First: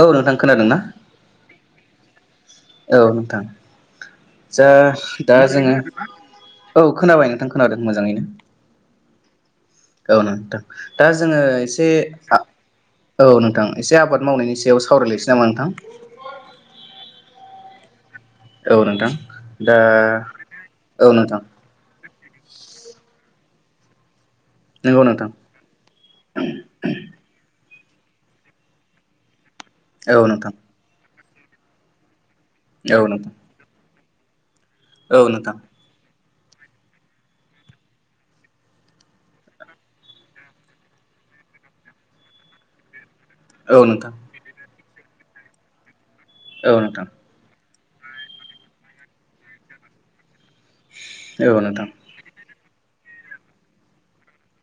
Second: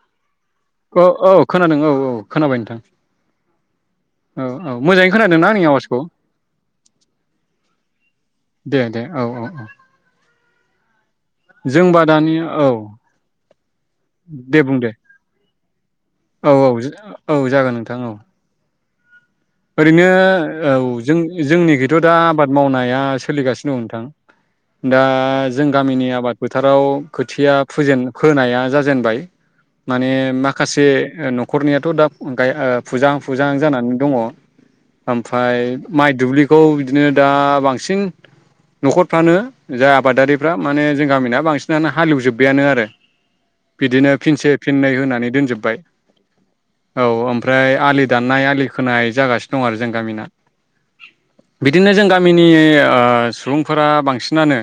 औ नोंथां। खोनादोंना औ औ खोनादों औ औ खोनाबाय नोंथां औ नोंथां औ जा मोजाङै दा खोनादोंना आंनि जोङो आवाजखौ औ खोनाबाय नोंथां खोनादों मोजाङैनो दे दे औ औ औ औ नोंथां [unintelligible] दा जोङो एसे जोंबा दानि आ औ औ नोंथां एसे आबाद मावनायनि दे बुं सायाव दे सावरायलायनोसै नामा नोंथां थां औ औ नोंथां दा ओरैनो औ जों जोंनिखिथ' दा आबाद मावनाया सोलिगासि औ नोंथां दा नंगौ नोंथां जों गामिनि आबाद फोथाराव खोथिया फुजेन फोनाया जाजेनबाय माने औ नोंथां माखासे न'खरनियाथ दा गाय ओ औ फुजाहां नोंथां फुजाहां जानानै दङ' औ नोंथां ओमफ्राय माइ दुब्लि खौ बिदिनो दा बांसिन न'खरफ्रानो जाय आबादारिफ्रा माने जों गामिना बांसिनानो हालेवजोब्बायानो आरो औ नोंथां औ बिदिनो नोंथां फिनसे फिननै होनानै दोनजोबबाय औ ओमफ्राय आलि दाननाय आलि खोनाय जागासि दं आरो जों गामिना औ नोंथां बिदिनो जों गामिनि ओ सुबुंफोरा बांसिनानो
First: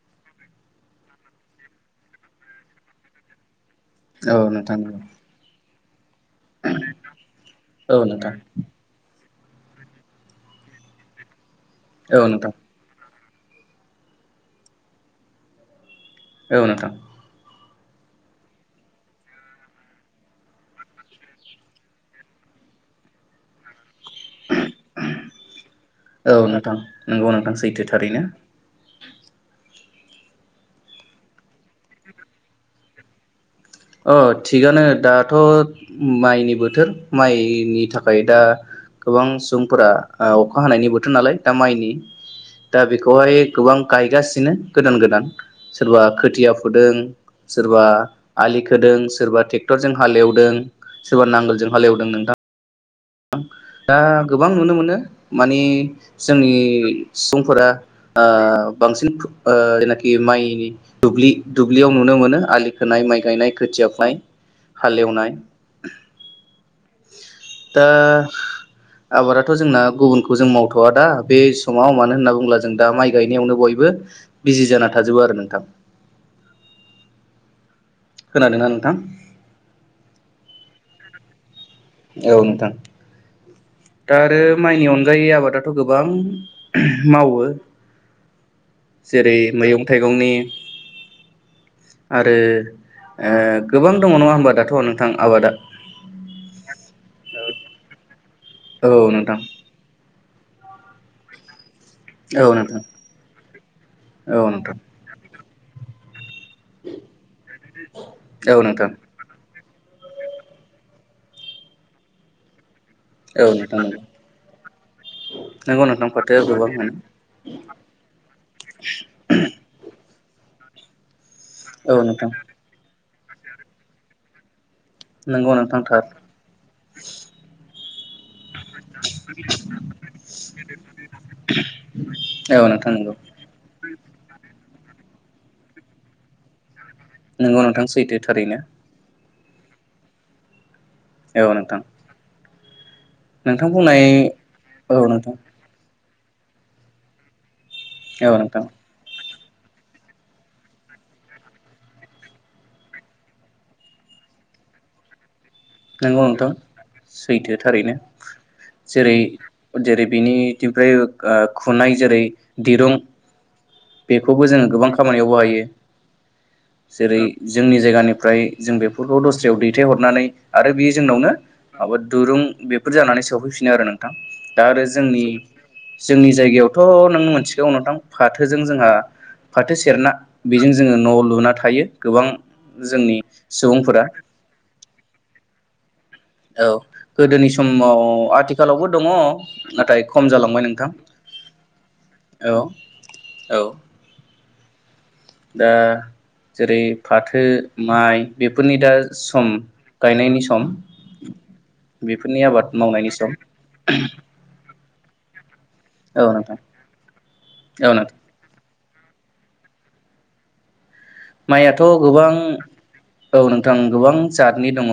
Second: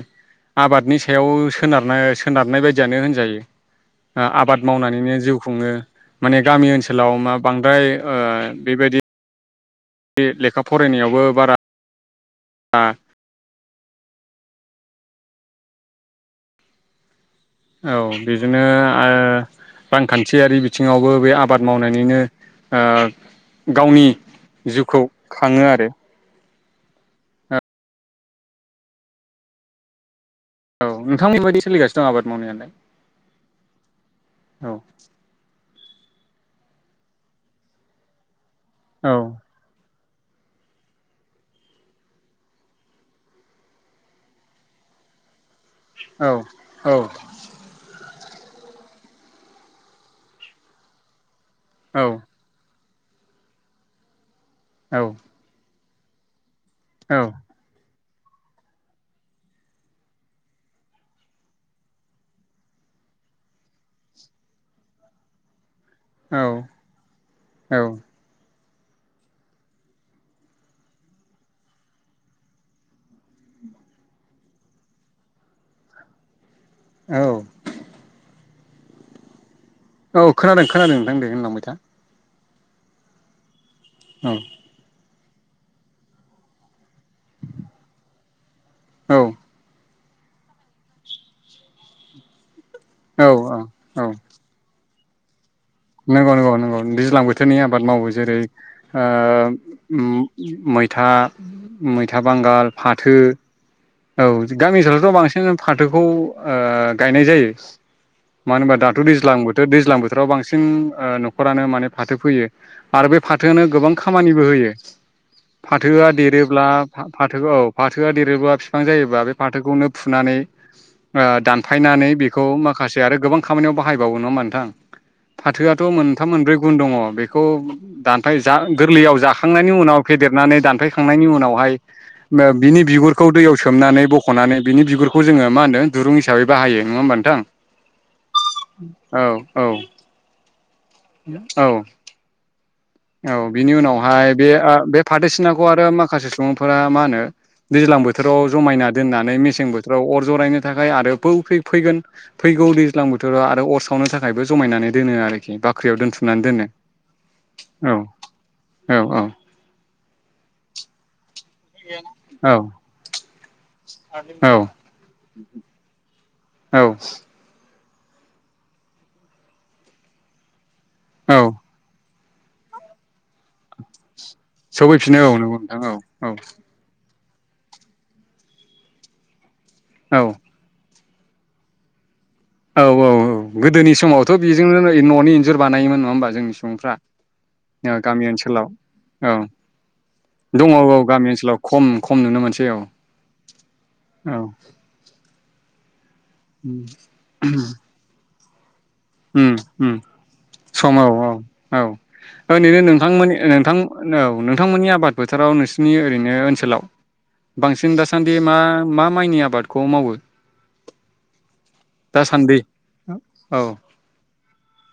आबादनि सायाव सोनारनो सोनारनाय बायदियानो होनजायो । ओ‌ औ आबाद नोंथां मावनानैनो जिउ खुङो। माने गामि ओनसोलाव मा बांद्राय ओ बेबायदि बे लेखा फरायनायावबो बारा औ नोंथां औ नोंथां औ बिजोंनो ओ रांखान्थियारि बिथिङावबो बे आबाद मावनानैनो ओ गावनि जिउखौ खाङो आरो औ नोंथां नंगौ नोंथां सैथो थारैनो औ नोंथां [unintelligible] सोलिगासिनो दं आबाद मावनायालाय? अ औ थिगानो दाथ' माइनि बोथोर माइनि थाखाय दा गोबां सुबुंफोरा ओ अखा हानायनि बोथोर नालाय दा माइनि दा बेखौहाय गोबां गायगासिनो गोदान गोदान सोरबा औ खोथिया फुदों सोरबा आलि खोदों सोरबा ट्रेक्टरजों हालेवदों सोरबा नांगोल जों औ हालेवदों नोंथां। दा। गोबां नुनो मोनो औ माने जोंनि नि सुबुंफोरा। ओ बांसिन ओ जायनाखि माइनि दुब्लि दुब्लियाव नुनो मोनो आलि खोनाय माइ गायनाय खोथिया फुनाय हालेवनाय। औ। दा औ आबाराथ' जोंना गुबुनखौ जों मावथ'वा दा बे समाव मानो होनना बुङोब्ला जों दा माइ गायनायावनो बयबो बिजि जाना थाजोबो आरो नोंथां। औ। खोनादों ना नोंथां? औ खोनादों खोनादों नोंथां दे होनलांबाय था। औ नोंथां। दा औ आरो माइनि अन गायै आबादाथ' गोबां मावो औ जेरै मैगं थाइगंनि आरो औ ओ गोबां दङ नङा होमबा दाथ' नों थां आबादा। नोंगौ नोंगौ नोंगौ दैज्लां बोथोरनि आबाद मावो जेरै औ ओ नोंथां ओम। मैथा मैथा औ बांगाल नोंथां फाथो। औ जो गामि ओनसोलावथ' बां सिनानो फाथोखौ ओ गायनाय जायो औ मानो होनबा नोंथां दाथ' दैज्लां बो थो दैज्लां बोथोराव बांसिन ओ न'खरानो माने फाथो फैयो। आरो बे औ फाथोआनो नोंथां गोबां नंगौ खामानिबो होयो नोंगौ नोंथां फाथोआ देरोब्ला गोबां मोनो फा फाथो औ फाथोआ देरोबा बिफां जायोबा बे फाथोखौनो फुनानै ओ औ दानफायनानै नोंथां बेखौ माखासे आरो गोबां खामानियाव बाहायबावो नङा होनबा नोंथां? नंगौ नोंथां फाथोआथ' थार मोनथाम मोनब्रै गुन दङ बेखौ दानफाय जा गोरलैयाव जाखांनायनि उनाव फेदेरनानै दानफैखांनायनि उनावहाय ओ औ बिनि नोंथां नंगौ बिगुरखौ दैयाव नानै बख'नानै बिनि बिगुरखौ जोङो मा होनो दुरुं हिसाबै बाहायो। नङा होमबा नोंगौ नोंथां सैथो थारैनो‌। औ। औ। नोंथां औ नोंथां बिनि बुंनाय उनावहाय बे ओ औ बे नोंथां फाथोसिनाखौ आरो माख खासे सुबुंफोरा मा होनो। दैज्लां औ बोथोराव नोंथां जमायना दोननानै मस सें बोथोराव अर जरायनो थाखाय आरोै बौ फै फैगोन फैगौ दैज्लां बोथोराव आरो अर सावनो थाखायबो जमायनानै दोनो आरो। बाख्रियाव नंगौ दोनथुमनानै नोंथां दोनो। सैथो थारैनो औ जेरै औ जेरै बेनिथिमफ्राय ओ खुनाय जेरै औ दिरुं बेखौबो जोङो गोबां खामानियाव बाहायो। औ जेरै- जोंनि जायगानिफ्राय जों बेफोरखौ दस्रायाव दैथायहरनानै आरो बेयो जे औ जोंनावनो दुरुं बेफोर जानानै सफैफिनो आरो नोंथां। दा आरो सफैफिनो औ नंगौ नोंथां औ जोंनि-जोंनि जायगायावथ' नों मोन मोनथिगौ नोंथां फा थोजों जोंहा फाथो सेरना औ बेजों जोङो न' लुना थायो गोबां। औ-औ-औ जोंनि गोदोनि सुबुंफोरा समावथ' बेजोंनो न'नि इन्जुर बानायोमोन नङा होमबा। जोंनि औ सुबुंफ्रा गोदोनि समाव गामि ओनसोलाव आथिखालावबो दङ औ नाथाय खम जालांबाय दङ औ नोंथां गामि ओनसोलाव खम खम नुनो मोनसै औ औ-औ। औ दा। जेरै- फाथो माइ। बेफोरनि दा। सम उम-उम सम औ-औ-औ बेफोरनि आबाद ओनैनो मावनायनि सम नोंथांमोननि ओ नोंथां औ नोंथांमोननि आबाद। बोथोराव नों सोरनि औ ओरैनो नोंथां ओनसोलाव औ बांसिन नोंथां दासान्दि मा मा माइनि आबादखौ मावो? माइयाथ' गोबां दासान्दि औ नोंथां गोबां। जादनि दङ।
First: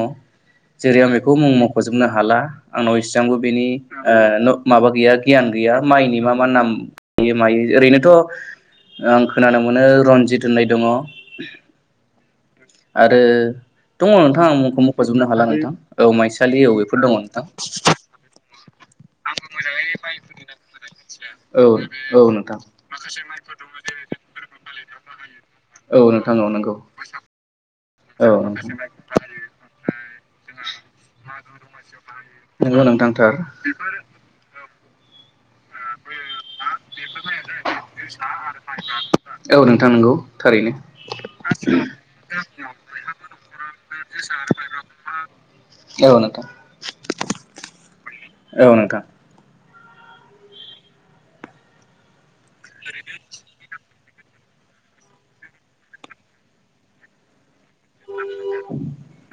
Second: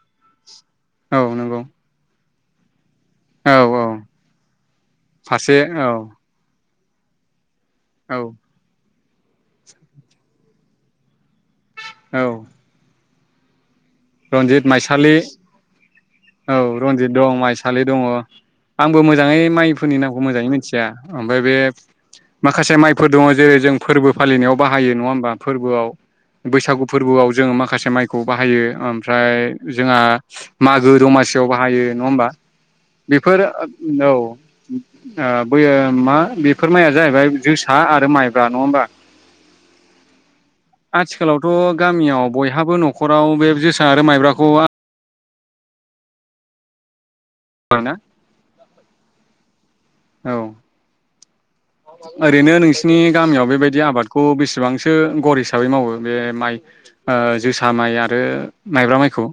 जेरै- आं औ बेखौ मुं नंगौ मख'जोबनो हाला। आंनाव इसआंबो औ बेनि औ ओ न माबा गैया गियान फारसे गैया औ माइनि मा-मा नाम। इएम आइ ओरैनोथ' औ आं खोनानो मोनो रन्जित होननाय दङ । [inaudible] औ। आरो दङ नोंथां आं रनजित मुंखौ माइसालि मख'जोबनो हाला नोंथां औ माइसालि बेफोर दङ रनजित दं नोंथां माइसालि दङ आंबो मोजाङै माइफोरनि नामखौ मोजाङै मिथिया ओमफाय बे औ औ नोंथां माखासे माइफोर दङ जेरै जों फोरबो फालिनायाव बाहा हायो नङा होमबा? फोरबोआव औ नोंथां औ नंगौ बैसागु फोरबोआव जोङो माखासे माइखौ औ बाहायो नोंथां । ओमफ्राय जोंहा मागो दमासियाव बाहायो नङा होमबा नंगौ नोंथां थार बेफोर औ । आ बैयो मा बेफोर माइया जाहैबाय जोसा आरो माइब्रा नङा होमबा औ नोंथां नंगौ थारैनो आथिखालावथ' गामियाव बयहाबो न'खराव बे जो आरो माइब्राखौ औ नोंथां आरोना । औ नोंथां। औ। ओरैनो नोंसिनि गामियाव बेबाय दि आबादखौ बेसेबांसो गर हिसाबै मावो बे माइ ओ जोसा माइ आरो माइब्रा माइखौ?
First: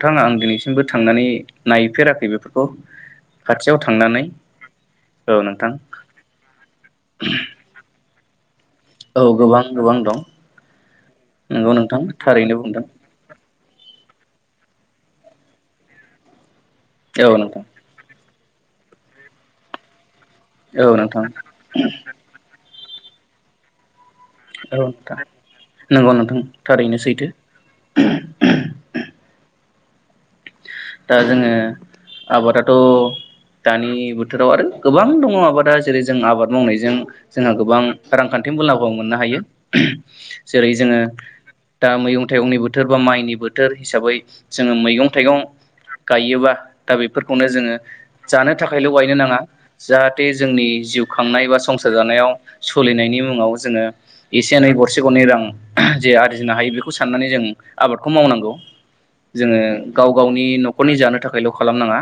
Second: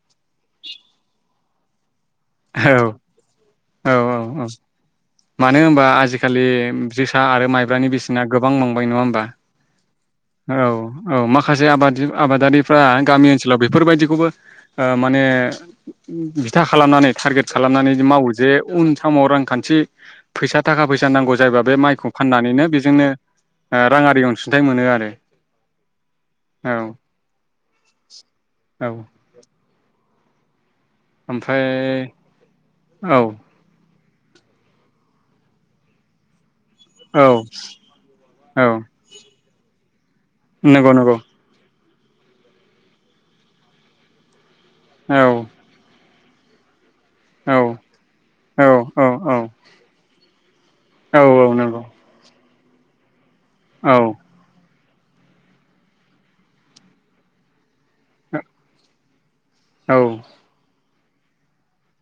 नोंथांआं दिनैसिमबो थांनानै नायफेरा औ औ औ औ औ मानो नोंथां होनबा आजिखालि जोसा आरो माइब्रानि बेसे ना गोब बां बांबाय नङा होमबा? औ गोबां गोबां दं औ औ माखासे नंगौ आबाद नोंथां थारैनो आबादारिफ्रा बुंदों गामि ओनसोलाव बेफोरबायदिखौबो ओ माने था खालामनानै औ टारगेट नोंथां खालामनानै मावो जे उन समाव रांखान्थि फैसा थाखा औ फैसा नोंथां नांगौ जायोबा बे माइखौ फाननानैनो बे जोंनो ओ रांआरि अनसुंथाइ औ मोनो आरो । नोंथां नंगौ नोंथां थारैनो सैथो। औ दा जोङो ओमफ्राय आबादाथ' औ दानि बोथोराव आरो गोबां दङ आबादा जेरै जों आबाद मावनायजों औ जोंहा गोबां रांखान्थि औ मुलाम्फा मोननो हायो‌। [unintelligible] जेरै नंगौ जोङो नंगौ दा मैगं थाइगंनि बोथोर बा माइनि बोथोर हिसाबै जोङो औ मैगं-थाइगं गायोबा बेफोरखौनो औ जोङो जानो औ थाखायल' औ बायनो नाङा जाहाथे जोंनि जिउ औ खांनाय बा नंगौ संसार जानायाव सलिनायनि जोङो औ एसे एनै गर गरसे गरनै रां जे आरजिनो हायो बेखौ साननानै जों आबादखौ मावनांगौ जोङो औ गाव गावनि नखरनि जानो थाखायल' खालामनाङा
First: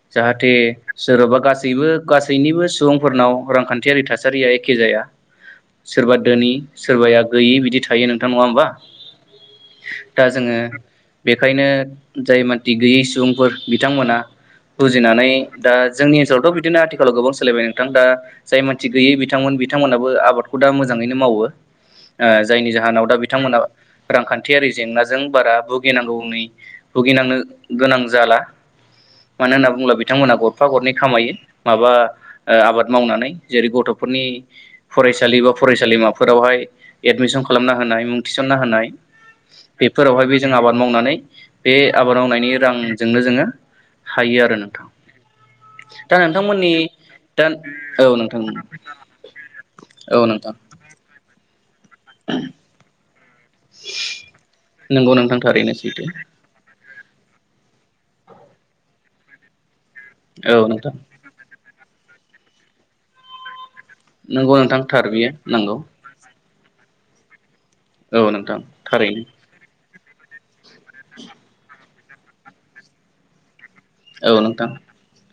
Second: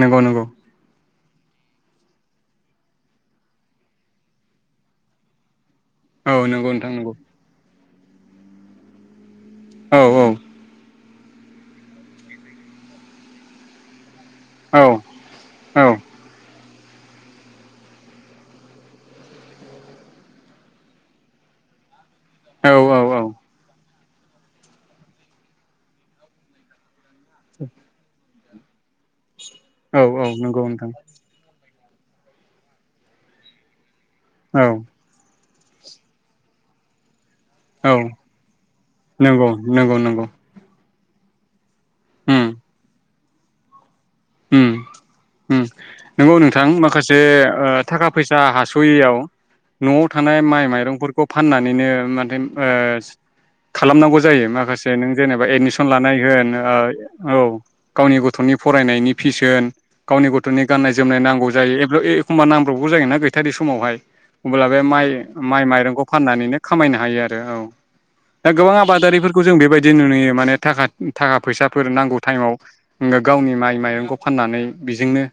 नंगौ नंगौ जाहाथे सोरबा गासैबो गासैनिबो सुबुंफोरनाव रांखान्थियारि थासारिया एखे जाया। सोरबा औ दोनि नंगौ नोंथां नंगौ सोरबाया गैयि बिदि थायो नोंथां नङा होमबा? औ दा जोङो बेखायनो जाय बादि गैयै सुबुंफोर बिथांमोना औ बुजिनानै दा औ जोंनि ओनसोलावथ' बिदिनो आथि गोबां सोलायबाय नोंथां दा जाय मानसि गैयै बिथांमोन बिथांमोनाबो आबादखौ दा मोजाङैनो मावो। ओ जायनि जाहोनाव दा औ औ बिथांमोना रांखान्थियारि जेंनाजों बारा भुगिनांगौनि भुगिनांनो गोनां जाला। मानो होनना बुङोब्ला औ औ बिथांमोना नंगौ गरफा नोंथां गरनै खामायो। माबा ओ आबाद मावनानै जेरै गथ' फोरनि औ फरायसालि बा फरायसालिमाफोरावहाय एडमिसन खालामना औ होनाय मुं थिसनना होनाय नंगौ नंगौ नंगौ बेफोरावहायबो जों आबाद मावनानै। बे आबाद उम मावनायनि रां। जोंनो जोङो। हायो आरो उम नोंथां उम दा नंगौ नोंथां नोंथांमोननि माखासे दा औ थाखा फैसा नोंथां हासयैयाव नआव औ थानाय नोंथां माइ माइरंफोरखौ। फानानै बिनो माथो-ओ खालामनांगौ जायो माखासे नों नंगौ नोंथां जेनेबा थारैनो एडमिसन सैथो लानाय होन। औ गावनि गथनि फरायनायनि। फिसोन गावनि औ गथनि गाननाय नोंथां जोमनाय नांगौ जायो। ओय एखम्ब नांब्रबगौ जायो ना गैथारि स मावहाय नंगौ अब्ला बे नोंथां थार माइ बियो माइ नंगौ माइरंखौ फाननानैनो खामायनो हायो आरो औ औ दा नोंथां गोबां थारैनो आबादारिफोरखौ जों बेबायदि दि नु-नुयो माने थाखा-थाखा फैसा फोरों नांगौ टाइमाव गावनि माइ माइ र औ फाननानै नोंथां बेजोंनो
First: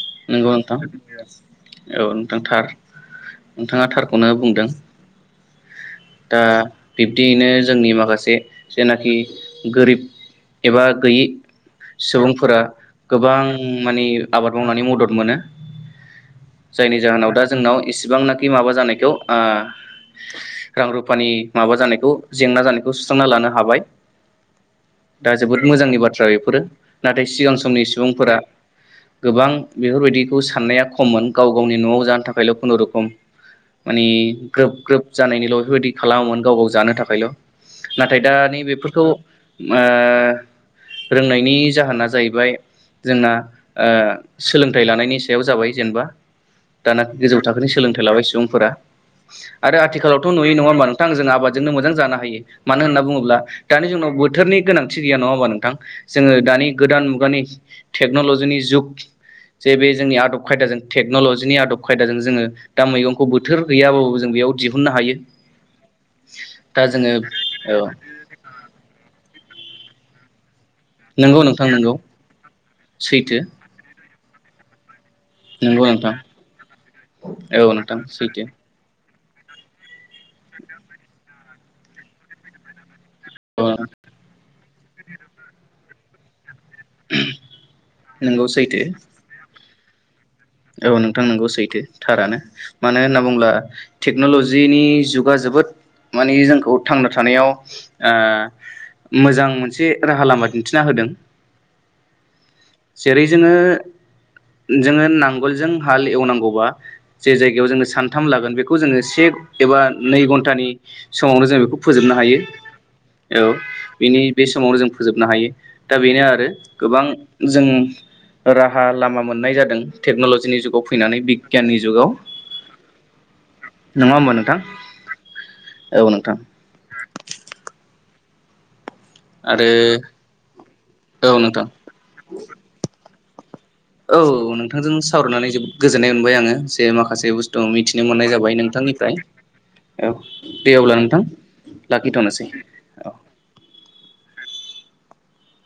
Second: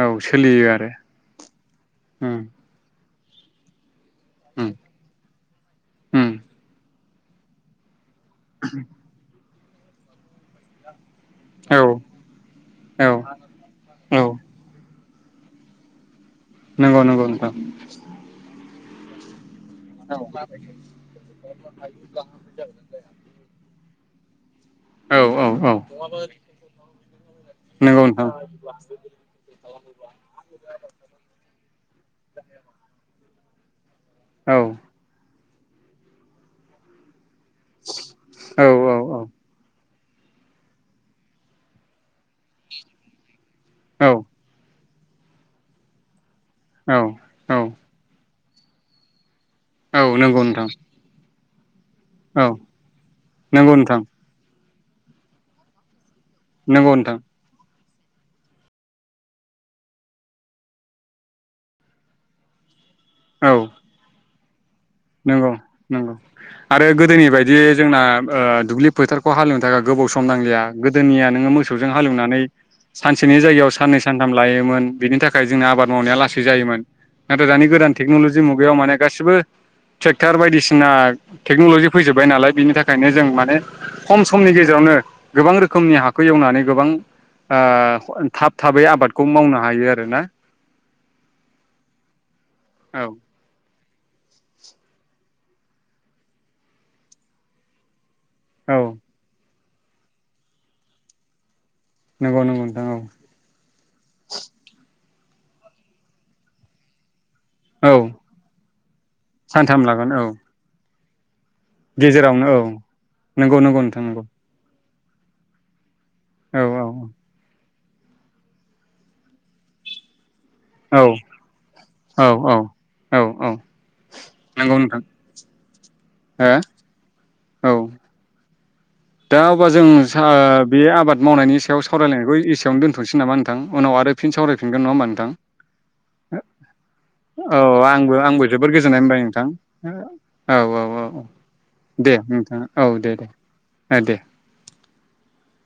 औ नंगौ सोलियो नोंथां आरो औ उम नोंथां थार। नोंथाङा थार खौनो उम बुंदों। उम दा बिबदियैनो जोंनि माखासे जेनाखि गोरिब एबा गैयि औ सुबुंफोरा औ गोबां माने औ आबाद मावनानै मदद मोनो जायनि नंगौ नंगौ जाहोनाव दा नोंथां जोंनाव इसिबांनाखि माबा जानाय द ओह औ थां। रां रुफानि माबा जानायखौ जेंना जानायखौ सुस्रांना लानो हाबाय। औ दा औ जोबोद औ मोजांनि बाथ्रा बेफोरो नाथाय सिगां समनि नंगौ सुबुंफोरा नोंथां गोबां बेफोरबायदिखौ साननाया खममोन गाव गावनि नआव जानो थाखायल खुनुरुखुम मानिे औ ग्रोब ग्रोब जानायनिल बेफोरबादि खालामोमोन गाव गाव जानो थाखायल नाथाय दा नै बेेफोरखौ ओ रोंनायनि जाहोना जाहैबाय जोंना ओ औ सोलों थाय लानायनि सायाव जाबाय जेनेबा औ दाना गोजौ औ थाखोनि सोलोंथाइ लाबाय सुबुं फोरा आरो आथिखालाव थ नुयो नङा होनबा नोंथां जों आबाद जोंनो मोजां जानो हायो औ मानो होनना बुङोब्ला नंगौ दानि नोंथां जोंनाव बोथोरनि गोनांथि थि गैया नङा होमबा नोंथां जोङो दानि नंगौ गोदान नोंथां मुगानि टेक्नलजिनि जुग जे बे जोंनि आदब खायदाजों टेक्नलजिनि आदब खायदाजों जोङो दा मैगंखौ बोथोर गैयाबाबो जों बेयाव दिहुननो हायो नोंगौ नोंगौ दा आरो जोङो गोदोनि बायदि औ जोंना ओ दुब्लि फोथारखौ हालेव बारा गोबाव सम नांलिया गोदोनिया नंगौ नोङो नोंथां मोसौजों नंगौ हालेवनानै सानसेनि सैथो जायगायाव साननैसो सानथाम लायोमोन बिनि थाखाय जोंना नंगौ आबाद नोंथां मावनाया लासै जायोमोन नाथाय औ दानि गोदान नोंथां टेक्नलजि सैथो मुगायाव माने गासिबो ट्रेक्टर बायदिसिना टेक्नलजि फैजोबबाय नालाय बिनि थाखाय थाखायनो जों माने औ खम स समनि गेजेरावनो गोबां रोखोमनि हाखौ एवनानै गोबां ओ नंगौ थाब थाबै सैथो आबादखौ मावनो हायो आरो ना औ नोंथां नोंगौ सैथो थारानो मानो औ होनना बुंब्ला टेक्नलजिनि जुगा जोबोद माने जोंखौ थांना थानायाव ओ औ मोजां मोन मोनसे राहा लामा दिन्थिना होदों नंगौ नंगौ नोंथां औ जेरै जोङो जोङो नां गोल जों हाल एवनांगौबा जे जायगायाव जोङो औ सानथाम लागोन बेखौ जोङो से एबा सानथाम लागोन नै औ घन्टानि समावनो जों बेखौ फोजोबनो हायो गेजेरावनो औ औ नंगौ नंगौ नोंथां बेनि नंगौ बे समावनो जों फोजोबनो हायो। दा बेनो आरो औ औ गोबां जों राहा लामा मोननाय जादों। टेक्नल' जिनि जुगाव औ फैनानै बिगियाननि जुगाव औ औ औ औ नङा होमबा नोंथां? औ नोंथां हो औ दा आरो अब्ला जों सा बे आबाद औ मावनायनि नोंथां सायाव सावरायलायनायखौ एसेयावनो दोनथ' नोसै नामा नोंथां उनाव आरो औ फिन सावरायफिनगोन नङा नोंथांजों होमबा नोंथां सावरायनानै जोबोद गोजोननाय मोनबाय आङो। जे माखासे बुस्थु औ मिथिनो आंबो मोननाय आंबो जाबाय जोबोद गोजोननाय नोंथांनिफ्राय। मोनबाय नोंथां औ दे औ अब्ला औ औ नोंथां दे लाखिथ'नोसै नोंथाङा दे औ। दे [inaudible]